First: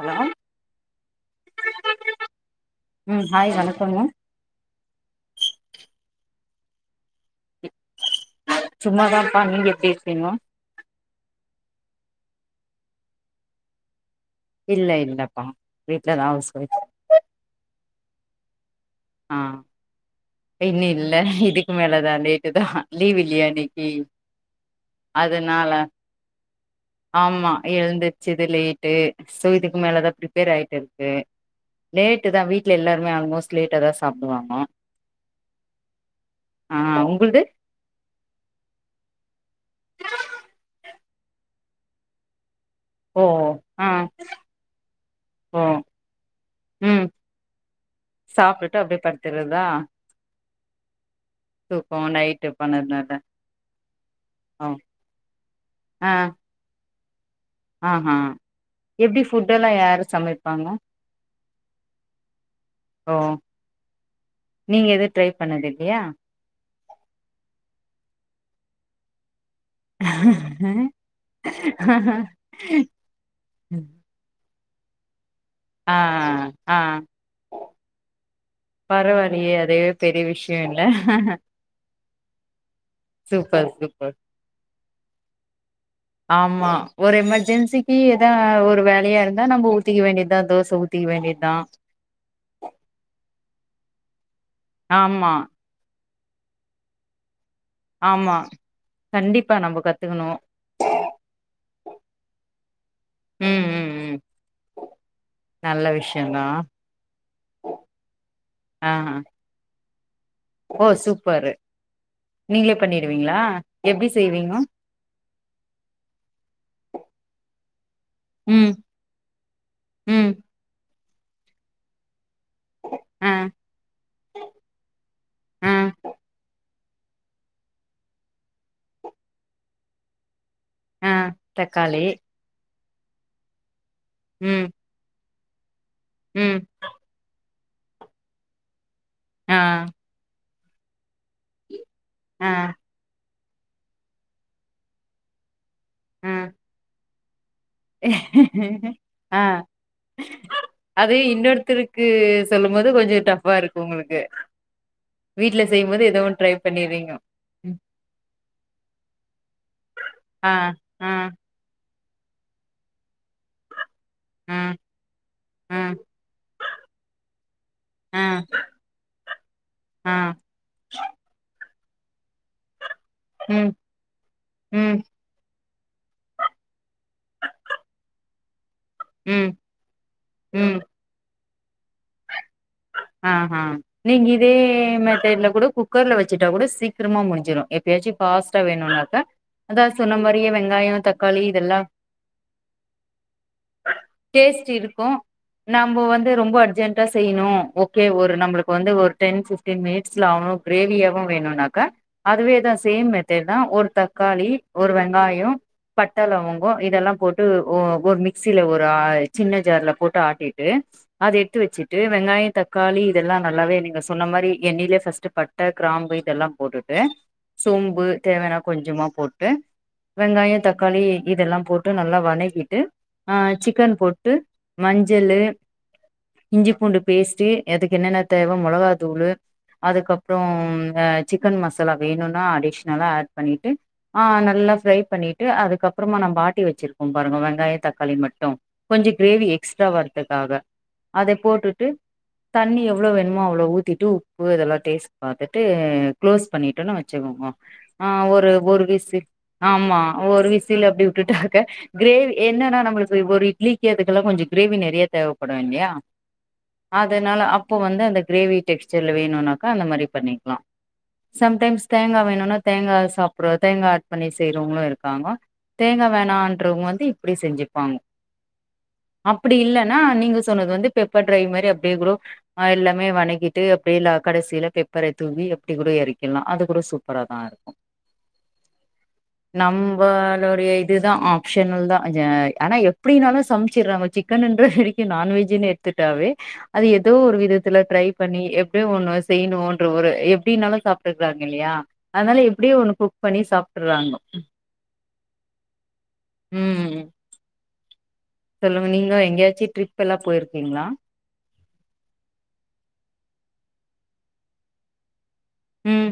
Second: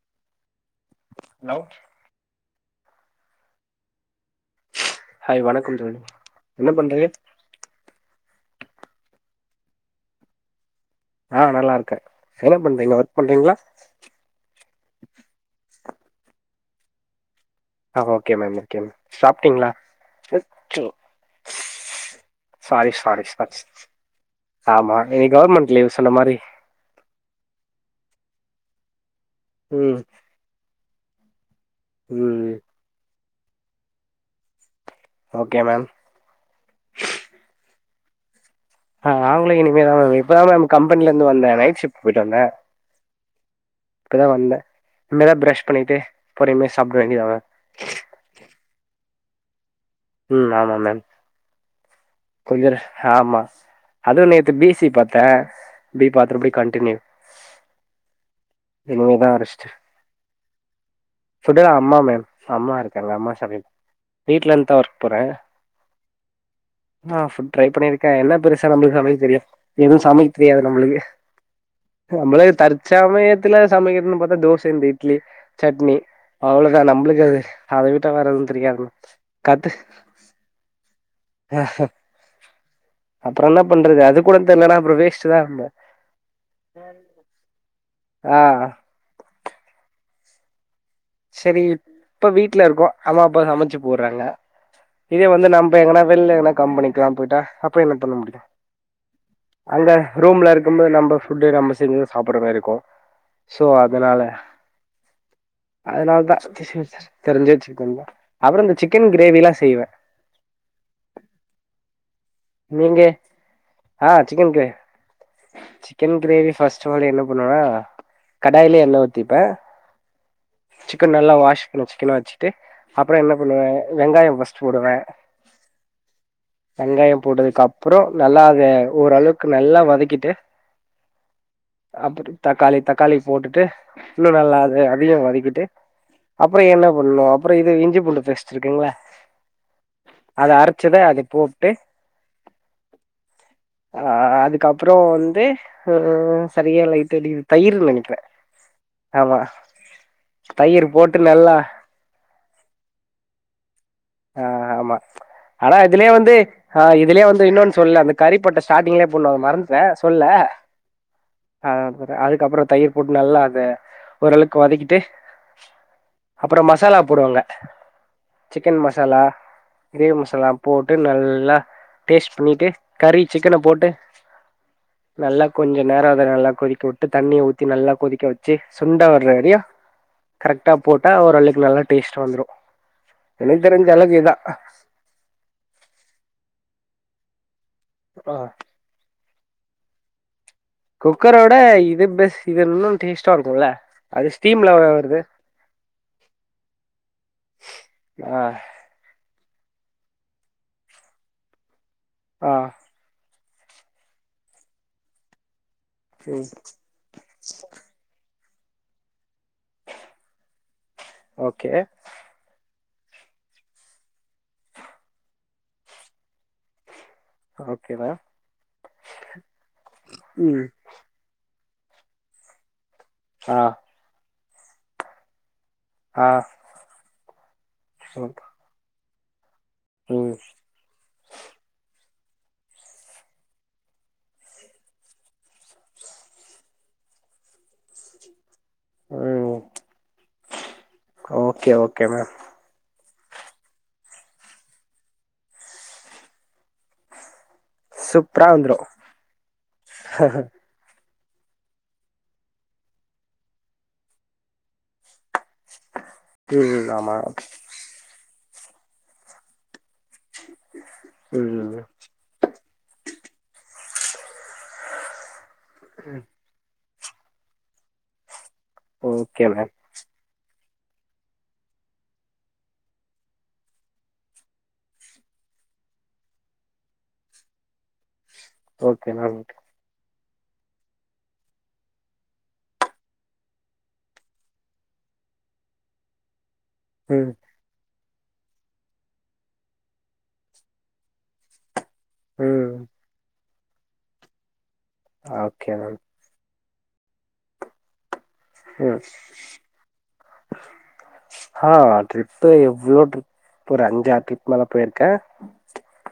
Hello லோ ம் hi வணக்கோங்க ஹாய் வணக்கம் தோழி என்ன பண்றேள் சும்மாதாம்பா நீங்க எப்டிருக்கீங்கோ ஆ நல்லாருக்கே என்ன பண்றீங்கோ ஒர்க் பண்றீங்ளா இல்ல இல்லப்பா வீட்லதா அவுஸ் வைஃப் அ ஓகே மேம் ஓகே மேம் சாப்டீங்ளா இன்னு இல்ல இதுக்கு மேலதா லேட்டு தா சாரி லீவ் சாரி இல்லியா சாரி இன்னிக்கி ஆமா இன்னிக் கவர்மெண்ட் லீவ் சொன்ன மாரி ஆமா எழுந்துருச்சுது லேட்டு சோ இதுக் ம் மேலதா ப்ரிப்பேர் ஆயிட்டுருக்கு லேட்டு தா ம் வீட்ல எல்லாருமே ஆல்மோஸ்ட் லேட்டா தா சாப்டுவாங்க ஓகே மேம் ஆ உங்குளுது ஆ அவங்களூ இனிமே தா மேம் இப்பதா மேம் கம்பெனிலந்து வந்தே நைட் ஷிஃப்ட் போயிட்டு வந்தே ஓ ஆ இப்பதா வந்தே இன்மேதா ஓ ப்ரஷ் பண்ணிட்டு பொறுமையா சாப்ட வேண்டியதா சாப்டுட்டு அப்டே படுத்துறதா ம் ஆமா மேம் து ஃபோன் கொஞ்சர ஆமா அதுவு நேத்து ஓ பீ சி பாத்தே பி ஆ பாத்திரபுடி கண்டினியூ ஆஹா எப்டி இனிமேதா ஃபுட்டெல்லா யாரு சமைப்பாங்க ஃபுட்டெலா அம்மா மேம் அம்மா இருக்காங்க ஓ அம்மா சமைப் வீட்லருந்தா நீங்க ஒர்க் எது போறே ட்ரை பண்ணது இல்லையா ஆ ஃபுட் ட்ரை பண்ணிருக்கே என்ன பெருசா நம்ளுக்கு சமைக்க தெரியா எதுவூ சமைக்க தெரியாது நம்ளுக்கு நமளுக்கு தற்சமயத்துல சமைக்கறதுனு பாத்தா தோஸ் இந்த இட்லி ஆ சட்னி ஆ அவ்ளோதா நம்மளுக்கு அது அத விட்டா வேற எதூ தெரியாது மேம் பரவாயில்லையே கத்து அதுவே பெரிய விஷயோ இல்ல அப்புறோ என்ன சூப்பர் பண்றது சூப்பர் அது கூட தெர்லனா அப்புறோ வேஸ்ட் தா நம்ம ஆமா ஒரு எமெர்ஜென்சி இ ஏதா ஆ ஒரு வேலையா இருந்தா நம்ம ஊத்திக்க வேண்டியதா தோச ஊத் செரி இப்ப வீட்ல இருக்கோ அம்மாப்பா சமச்சு போட்றாங்க இதே ஆமா வந்து நம்ப எங்கனா வெள்ல எங்கனா கம்பெனிக்லா போயிட்டா அப்ப என்ன பண்ண ஆமா முடியு கண்டிப்பா நம்ம அங்க கத்துக்கணு ரூம்லருக்கும்போது நம்ப ஃபுட்டு நம்ம செஞ்சு சாப்புட்ற மாரி இருக்கூ சோ அதனால நல் அதனால தா [unintelligible] தெரிஞ்ச சிக்கன் தா அப்றோ இந்த ஆ சிக்கன் கிரேவிலா செய்வே ஓ சூப்பரு நீங்களே நீங்கே பண்ணிடுவீங்களா எப்டி ஆ செய்வீங்க சிக்கன் க்ரே சிக்கன் க்ரேவி ஃபஸ்ட் வழி என்ன பண்ணுவா ம் கடாயில எண்ணெ ஊத்திப்பே ம் க்கன் நல்ல வாஷ் பண்ணி சிக்கனா வச்சு ட்டு அப்பறம் ஆ என்ன பண்ணுவேன் வெங்காயம் ஃபர்ஸ்ட் போடுவே ஆ வெங்காயம் போட்டதுக்கு அப்புறோ நல்லா அத ஓரளவுக்கு நல்லா வதக்கிட்டு ஆ தக்காளி அப்புற தக்காளி தக்காளி போட்டுட்டு இன்னு நல்லா ம் அத அதையு வதக்கிட் டு ம் அப்புறோ என்ன பண்ணும் அப்புறோ இது இஞ்சி பிண்டு பேஸ்டு இருக்குங்கள ஆ அத அரைச்சத அதை போட்டு ஆ அ அதுக்கப்புறோ வந்து அ ஆ சரியா லைட்டா டிகிரி ஆ தயிர் போட்டு அதையு நல்லா இன்னொருத்தருக்கு சொல்லும் போது கொஞ்சோ டஃபா இரு க்கு ஆ ஆமா ஆனா இதுலயே வந்து அ பண்ணிறீங்க இதுலயே வந்து ம் இன்னோன் சொல்ல அந்த கறிப்போட்ட ஸ்டார்ட்டிங்லயே போண்ணுவு அத மறந்துட்டேன் சொல்ல ஆ ஆ அ அப்ற அதுக்கப்புறோ தயிர் போட்டு நல்லா அத ஆ ஓரளவுக்கு வதக்கிட்டு ஆ அப்புறோ மசாலா போடுவாங்க ஆ சிக்கன் மசாலா கிரேவி ஆ மசாலா போட்டு நல்லா டேஸ்ட் பண்ணிட்டு கறி சிக்கன ம் போட்டு ம் நல்லா கொஞ்சம் நேரம் அதை நல்லா கொதிக்க விட்டு தண்ணியை ஊத்தி நல்லா கொதிக்க வச்சு சுண்டா ம் வர்றரியா கரெக்டா ம் போட்டா ஒரு அள்ளக்கு நல்லா டேஸ்ட் வந்துரும் ஆ ஹா நீங்க இதே மெத்தட்டுல கூட குக்கர்ல வச்சுட்டா கூட சீக்கிரமா முடிஞ்சிரும் [unintelligible] ஃபாஸ்டா வேணும்நாக்க அதா சொன்னமாரியே வெங்க குக்கரோட இது பெஸ்ட் இது இன்னும் டேஸ்ட்டா இருக்கும்ல அது டேஸ்ட் ஸ்டீம்ல இருக்கு வருது நம்ம வந்து ரொம்ப அர்ஜென்டா செய்யணு ஓகே ஒரு ஆ நம்மளுக்கு வந்து ஒரு டென் ஃபிஃப்டீன் மினிட்ஸ்ல ஆணும் கிரேவியாவவும் வேணும்னாக்கா ஆ அதுவேதான் சேம் மெத்தட் தா ஒரு தக்காளி ஒரு வெங்காயம் ம் பட்டாளவங்கம் இதெல்லா போட்டு ஒரு ஒ மிக்சில ஒரு ஆய் சின்ன ஜார்ல போட்டு ஆட்டிட்டு அது எடுத்து ஓகே வச்சிட்டு வெங்காயம் தக்காளி இதெல்லா நல்லாவே நீங்க சொன்ன மாரி எண்ணிலய பர்ஸ்ட் பட்டை கிராம்பு இதெல்லா போட்டுட் டு ஓகே சோம்பு மேம் தேவையானா கொஞ்சமா போட்டு ம் வெங்காயம் தக்காளி இதெல்லா போட்டு மட்டு நல்லா வதக்கிட்டு அ ஆ சிக்கன் போட்டு மஞ்சளு ஆ இஞ்சி பூண்டு பேஸ்ட்டு அதுக்கு என்னென்ன ம் தேவை மிளகா தூளு ம் அதுக்கப்புறம் அ சிக்கன் மசாலா வேணும்னா அடிஷ்னலா ஆட் பண்ணிட்டு ஆஹ் நல்லா ஃப்ரை பண்ணிட்டு அதுக்கப்புறமா நம்பா ஆட்டி வச்சிருக் கோ பாருங்க வெங்காயம் தக்காளி மட்டும் கொஞ்சொ கிரேவி ம் எக்ஸ்ட்ரா வர்துக்காக அதை ஓகே போட்டுட்டு ஓகே மேம் தண்ணிய எவ்ளோ வேணுமோ அவ்ளோ ஊத்திட்டு உப்பு இதெல்லா டேஸ்ட் பார்த்துட்டு க்ளோஸ் பண்ணிட்டுன்னே வச்சுக்கோங்க ஆ சூப்பரா ஒரு வந்துரு ஒரு விசி ஆமா ஒரு விசில் அப்டி வுட்டுட்டாக்க கிரேவி என்னன்னா நம்மளுக்கு ஒரு இட்லிக்குதுக்கெல்லா கொஞ்சொ கிரேவி நிறைய தேவைப்படும் இல்லையா ம் ம் ஆமா அதனால ஓகே அப்போ வந்து அந்த கிரேவி டெக்ஸர்ல வேணும்னாக்கா அந்த மாதிரி பண்ணிக்கலாம் ம் சம்டைம்ஸ் தேங்காய் வேணும்னா தேங்காய் சாப்புற தேங்காய் ஆட் பண்ணி செய்யறவங்களும் இருக்காங்க தேங்க் வேணன்றவங்க வ ந்து இப்டி செஞ்சுப்பாங்க ஓகே அப்படி மேம் இல்லைன்னா நீங்க சொன்னது வந்து பெப்பர் ஃப்ரை மாரி அப்டியே கூட அ எல்லாமே வணக்கிட்டு அப்படியே கடைசியில பெப்பரை தூவி அப்படி கூட இரக்கி லா அது கூட சூப்பரா தா இருக்கு ஓகே நா ஓகே அவ்வாளோடைய இதுதா ஆப்ஷனல் தான் ஆனா எப்படின்னாலு சமைச்சடுறே சிக்கன்ன்ற நான்வெஜன்னு எடுத்துட்டாவே அது ஏதோ ம் ஒரு விதத்துல ட்ரை பண்ணி எப்படிய ஒண்ணு செய்யணும்ன்ற ஒரு எப்படின்னாலும் சாப்ட்டுகுறாங்க இல்லையா அதுனால ம் எப்டியு ஒண்ணு குக் பண்ணி சாப்டுற்றாங்கோ ஓகே மேம் ம் சொல்லுங்க ம் நீங்கோ எங்கயாச்சு ட்ரிப் எல்லா போய்ருக்கீங்ளா ஆ ட்ரிப்பு எவ்ளோ ட்ரிப் ஒரு அஞ்சாறு ட்ரிப் மேல போயிருக்கே ம்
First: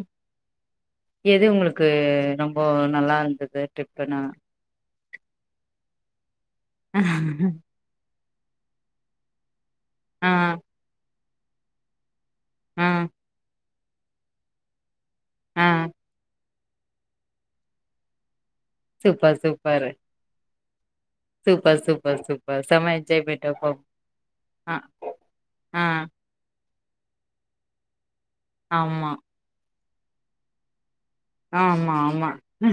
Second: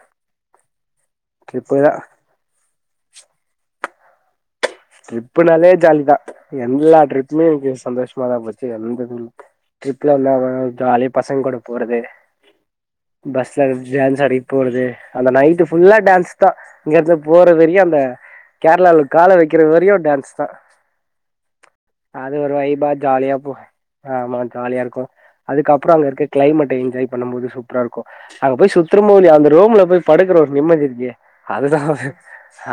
எது ட்ரிப்பு உங்களுக்கு தா ரொம் போ நல்லா இருந்தது ட்ரிப்புன்னா ட்ரிப்புனாலே ஜாலி தா எல்லா ட்ரிப்புமே எனக்கு சந்தோஷமாதா போச்சு எந்த இது ட்ரிப்ல ஆ எல்லாரு ஜாலியா பசங் கூட போறது ஆ பஸ் [unintelligible] டான்ஸ் ஆடிட் போறது அந்த நைட்டு ஆ ஃபுல்லா டான்ஸ் தா இங்க இருந்து போற வரையு அந்த கேரளால கால சூப்பர் வக்கிற சூப்பர் வரையு டான்ஸ் தா சூப்பர் சூப்பர் அது ஒரு சூப்பர் செம வைபா ஜாலியா என்ஜாய்மன்ட் போ அப்போ ஆமா ஆ ஜாலியா இருக்கு ஆ அதுக்கப்பறோ அங்க இருக்க கிளைமட்டு என்ஜாய் பண்ணம் போது சூப்பரா இருக்கு அங்க போய் ஆமா சுத்துருமோ இல்லயோ அந்த ரூம்ல போய் படுக்குற ஒரு நிம்மதி இருக்கே அதுதா ஆமா ஆமா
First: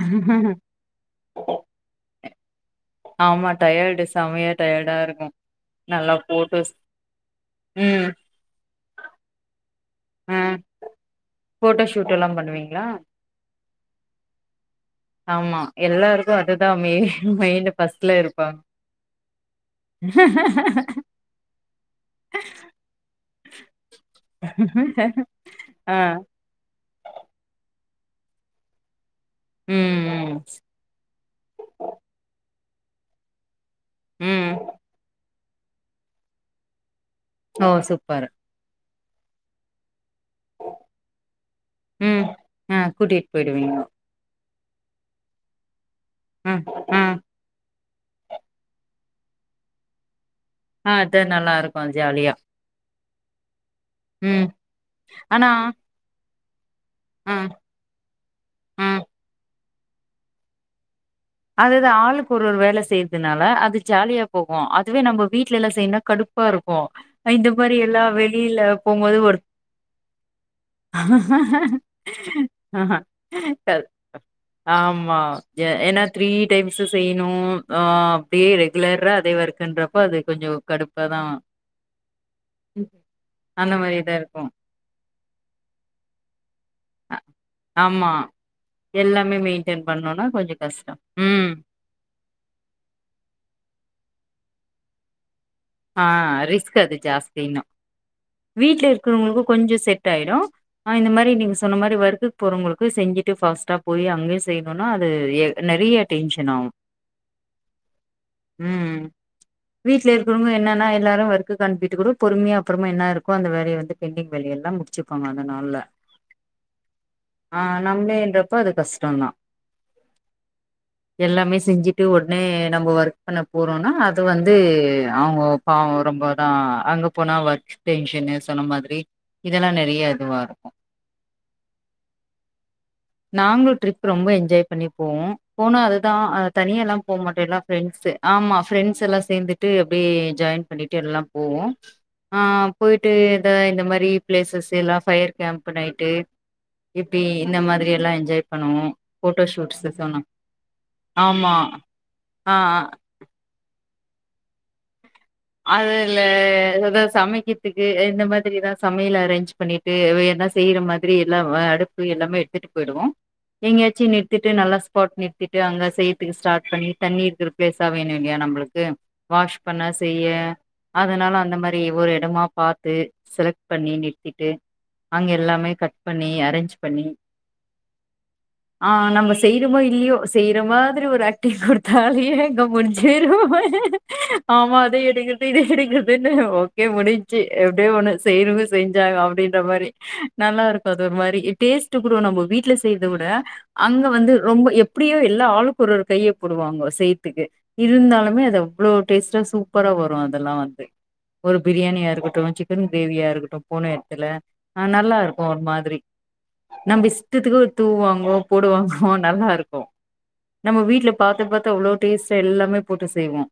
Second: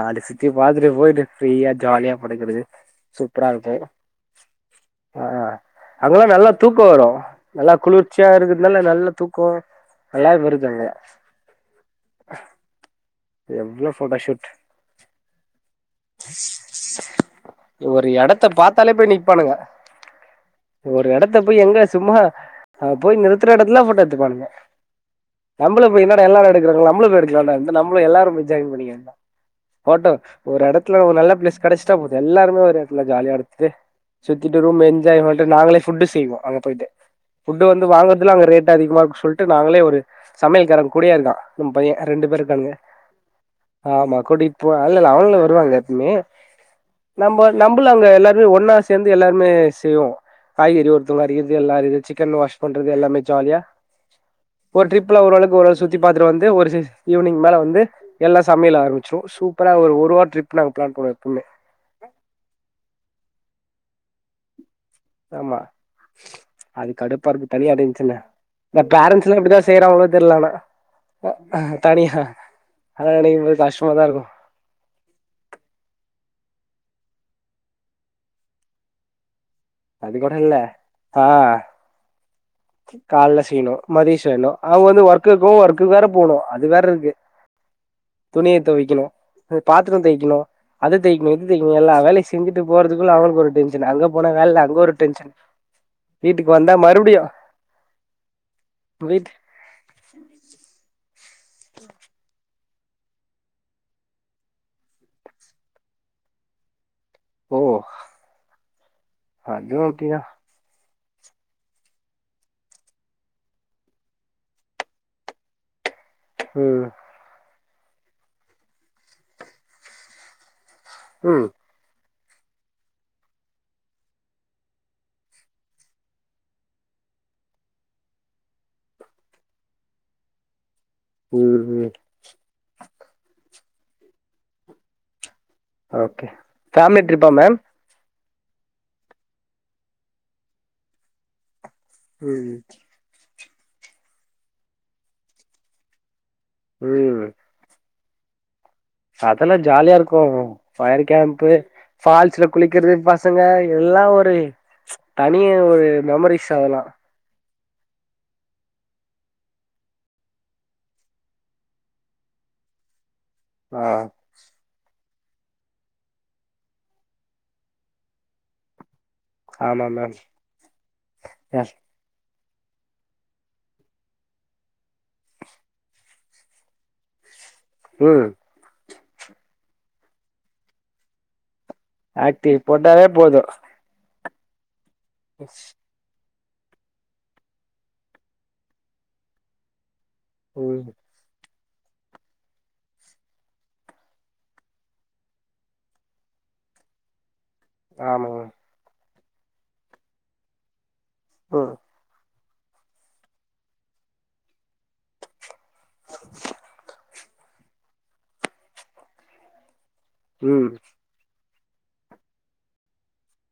அது சுத்தி பாத்துட்டு போய்ட்டு ஃப்ரீயா ஜாலியா படுகுறது ஆமா டயர்டு செமையா டயர்டா இருக்கு அங்கல்லா நல்லா தூக்கோ வரு நல்லா ம் குளுர்ச்சியா இருக்கறதுனால நல்லா தூக்கோ நல்லாவே வருது அங்க போட்டோஷூட் எல்லா பண்ணுவீங்ளா ஃபோட்டோஷூட் ஆமா எல்லாருக்கு அதுதா மெ மெயின் ஒரு ஃபர்ஸ்ட்ல எடத்த இருப்பாங்க பாத்தாலே போய் நிப்பானுங்க ஒரு எடத்த போய் எங்க சும்மா அங்க போய் நிறுத்துற எடத்துலல்லா போட்டோ எடுத்துக்குவானுங்க ஆஹ நம்மளு போய் என்னாடா எல்லாரு எடுக்குறாங்க நம்மளு போய் எடுக்கலாண்டா நம்மளு எல்லாரு போய் என்ஜாய் [unintelligible] ம் போட்டோ ம் ஒரு எட துல ஒரு நல்ல பளேஸ் கெடஸ்டா போது எல்லாருமே ஒரு எடத்துல ஜாலியா எடுத்துட்டு ம் சுத்திட்டு ரூம் என்ஜாய் டு நாங்களே ஃபுட்டு செய்வோ அங்க போய்ட்டு ஃபுட்டு ஓ வந்து சூப்பர் வாங்கறதுலா அங்க ரேட் அதிகமா இருக்கு சொல்ட்டு நாங்களே ஒரு சமையல்காரே கூடயே இருக்கா நம் பையே ம் ரெண்டு பேரு இருக்கானுங்க ஆ கூட்டிட்டு போயிடுவீங்க ஆமா கூட்டிட் ப இல்லல்ல அவனுங்களு வருவாங்க எப்பமே ம் ஆ நம்ம நம் ஃபுல்லா அங்க எல்லாருமே ஒன்னா சேந்து எல்லாருமே செய்வோ காய்கறி ஆ அது ஒருத்தவுங்க நல்லா அறியறது எல்லா இருக்கு ஜாலியா சிக்கன் வாஷ் பண்றது எல்லாமே ஜாலியா ம் ஒரு ட்ரிப்ல ஆனா ஒரளவுக்கு ஒராள் சுத்தி பாத்துட்டு வந்து ஒரு சி ஆ ஈவ்னிங் மேல வந்து எல்லா சமையல் ஆ ஆரம்பிச்சிறு சூப்பரா ஒரு ஒருவாரோ ட்ரிப் நாங்க பிளான் பண்ணுவோ எப்பவுமே அதுதா ஆளுக்கு ஒரு ஒரு வேல செய்றதுனால அது ஜாலியா போகு அதுவே நம்ப ஆமா வீட்லல்லா செய்யனுனா கடுப்பா இருக்கு இந்த மாரி எல்லா வெளில பேரண்ஸ்லா எப்டிதா செய்றாங்களோ தெர்ல ஆனா அ ஹ தனியா ஆஹா. அதலா நெனைக்கும் போது கஷ்டமாதா இருக்கு ஆமா எ ஏன்னா த்ரீ த்ரீ டைம்ஸு செய்யணு அ அப்டியே ரெகுலரா அதே வொர் அது கூட இல்ல ஆ கால்ல அந்த செய்ணு மாரிதா மதியொ இருக்கு செய்ணு அவுங்க வந்து ஒர்க் இருக்கு ஒர்க்குக் வேற போணு அது வேற இரு கு அ ஆமா எல்லாமே மெயின்டென் பாத்ரோ பண்ணுனா தேய்க்கனு கொஞ்சோ கஷ்டோ அது தேய்க்கணு இது ம் தேய்க்கணு எல்லா வேலயு செஞ்சுட்டு போறதுக்குள்ள அவுங்களுக்கு ஒரு டென்ஷனு அங்க போனா வேல அங்க ஒரு டென்ஷன் ஆ வீட்டுக்கு வந்தா ரிஸ்க் அது மறுபடியு ஜாஸ்தி இன்னு வீட்ல வீட் இருக்குறவங்களுக்கு கொஞ்சோ செட் ஆய்டு ஆனா இந்த மாரி நீங்க சொன்ன மாரி ஒர்க்குக்கு போறவங்களுக் கு செஞ்சுட்டு ஃபஸ்ட்டா போய் அங்கயு செய்யணுனா அது எ நெறைய டென்ஷன் ஆகு ஓ ம் அதுவு வீட்ல அப்டிதா இருக் என்னன்னா எல்லாரு ஒர்க அனுப்பிட்டு கூட பொறுமையா அப்புறமா என்ன இருக்கோ அந்த வேலைய வந்து பெண்டிங் வேலைய எல்லா முடிச்சுப்பாங்க அத னால ம் ஆ நம்மளேன்றப்போ அது கஷ்டம் தா ம் எல்லாமே செஞ்சு ட்டு ஒட்னே நம்ம ஒர்க் பண்ண போறோம்னா அது வந்து அவங்க பாவம் ரொம்பதா அங்க போனா ஒர்க் டென்ஷன்ன சொன்ன மாதிரி இதெல்லா நிறைய இதுவா இருக்கும் ம் ம் நாங்களு ட்ரிப் ரொம்ப என்ஜாய் பண்ணி போவோ போனா அதுதா ஓகே அத தனிய எல்லா ஃபேமிலி ட்ரிப்பா மாட்டே மேம் எல்லா ஃப்ரெண்ட்ஸு ஆமா ஃப்ரெண்ட்ஸ் எல்லா சேர்ந்துட்டு அப்டியே ஜாயின் பண்ணிட்டு எல்லா போவோ ஆ ம் போயிட்டு ஏதா இந்த மாரி பிளேசஸ் எல்லா ஃபயர் கேம்ப் நைட்டு இப்டி ம் இந்த மாதிரி எல்லா என்ஜாய் பண்ணுவோ போட்டோ அதெல்லா ஷூட்ஸ் ஜாலியா சொன்னா இருக்கு ஃபயர் கேம்பு ஆமா ஃபால்ஸ்ல ஆ ஆ குளிக்கறது பசங்க எல்லா ஒரு தனிய ஒரு மெமரிஸ் அதெல்லா அதுக்கு இந்த மாதிரிதான் சமையல் அரேஞ்ச் பண்ணிட்டு வேணா செய்யற மாதிரி எல்லா அடுப்பு எல்லாமே எடுத்து ட்டு போயிடுவோ ஆ எங்கயாச்சு நிறுத்திட்டு நல்லா சா போட் நிறுத்திட்டு அங்க செய்துக்கு ஸ்டார்ட் பண்ணி தண்ணி இருக்குற ப்ளேஸா வேணும் இல்லையா நம்ளுக்கு வாஷ் பண்ண ஆமா மேம் செய்ய அதனால அந்த மாரி ஒரு எடமா பாத்து செலக்ட் பண்ணி நிறத்திட்டு அங்க எல்லாமே கட் பண்ணி அரேஞ்ச் பண்ணி ம் ஆ நம்ம செய்யறோமோ இல்லையோ செய்யற மாதிரி ஒரு ஆக் டிவ் கொடுத்தாலயே ஆக்டிவ் அங்க போட்டாவே போது முடிஞ்சுரும் ஆமா அத எடுக்கது இத எடுக்கது து ஓகே முடிஞச்சு எப்டியோ ஒண்ண செய்றங்க செஞ்சாங்க அப்டின்ற மாரி நல்லா ம் இருக்கு அது ஒரு மாரி டேஸ்ட் கூட நம்ம வீட்ல செய்றத விட அங்க வந்து ரொம்ப எப்படியோ எல்லா ஆளுக்கு ஒரு ஒரு கையை போடுவா ங்கோ செய்த்துக்கு ஆமா இருந்தாலுமே மேம் அது அவ்ளோ டேஸ்ட்டா சூப்பராக வரு அதெல்லா வந்து ஒரு ம் பிரியாணியா இருக்கட்டு சிக் கன் கிரேவியா இருக்கட்டு போன இடத்துல அ நல்லா இருக்கு ஒரு மாதிரி நம்ம இஷ்டத்துக்கு தூவாங்கோ போடுவாங்கோ நல்லா இருக்கு ம் நம்ம வீட்டுல பாத்து பாத்து அவ்ளோ டேஸ்டா எல்லாமே போட்டு செய்வோ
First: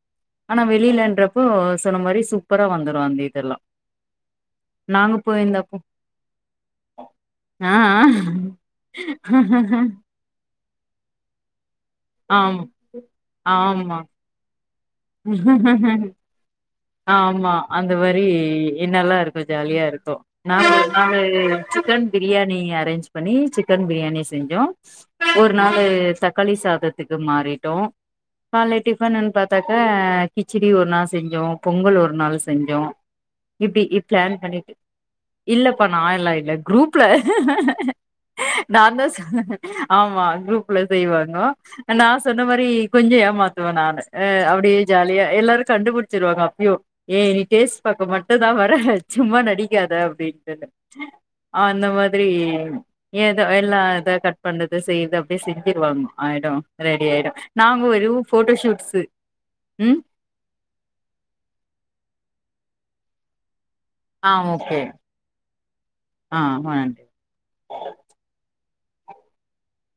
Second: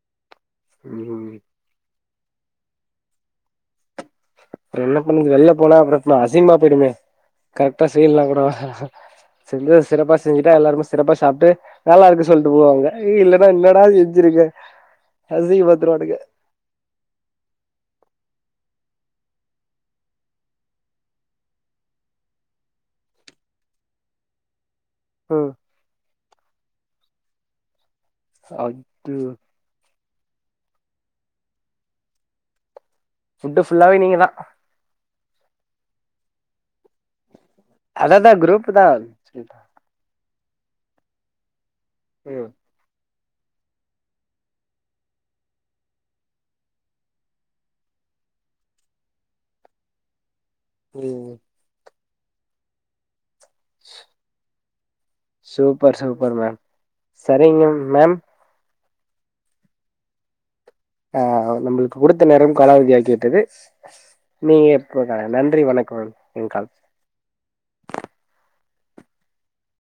ஆனா வெளியில ம் ன்றப்போ சொன்ன மாரி சூப்பரா வந்துரு அந்த இதெல்லா அப்புறம் என்ன நாங்க பண்ணது வெளில போனா போயிருந்தப்போ அப்புறமா அசிம்மா போயிடுமே ஆ கரெக்டா செய்யலா கூட செஞ்ச சிறப்பா செஞ்சுட்டா எல்லாருமே சிறப்பா சாப்ட்டு நல்லா இருக்கு ஆ சொல்லிட்டு ஆம் போவாங்க இல்லன்னா இன்னொரு நாள் ஆமா செஞ்சிருங்க அசிங் பத்ருவானுங்க ஆ ஆமா அந்த மாரி என்னல்லா இருக்கு ஜாலியா இருக்கு [unintelligible] சிக்கன் பிரியாணி அரேஞ்ச் பண்ணி சிக்கன் பிரியாணி செஞ்சோ ம் ஒரு நாள் தக்காளி சாதத்துக்கு மாறிட்டோ காலை டிஃபன்ன்னு ம் பாத்தாக்கா கிச்சடி ஒரு நாள் செஞ்சோ பொங்கல் ஒரு நாள் செஞ்சோ ஃபுட்டு இப்படி ஃபுல்லாவே நீங்க தா பிளான் பண்ணிட்டு இல்லப்பா நா எல்லா இல்ல குரூப்ல அததா குரூப் நா தா சொ ஆமா குரூப்ல செய்வாங்கோ நா சொன்ன ம் மாரி கொஞ்சொ ஏமாத்துவ நானு அ அப்டியே ஜாலியா எல்லாரு கண்டுபிடிச்சிருவாங்க அ ய்யோ ஏ நீ டேஸ் பாக்க மட்டும் தா வர சும்மா நடிக்காத அப்டின்னு [unintelligible] ம் அந்த மாதிரி ஏதோ எல்லா இத கட் பண்ணது செய் யத அப்டியே சூப்பர் செஞ்சிருவாங்க சூப்பர் மேம் ஆயிடும் ரெடி ஆயிடும் சரிங்க நாங்க மேம் வெறும் போட்டோ ஷூட்ஸு ம் ஆ நம்மளுக்கு குடுத்த நேரம் காலாவதி ஆக்கிவிட்டது ஆ நீங்க ஓகே எப்பகா நன்றி வணக்கம் ஆ எங்கால்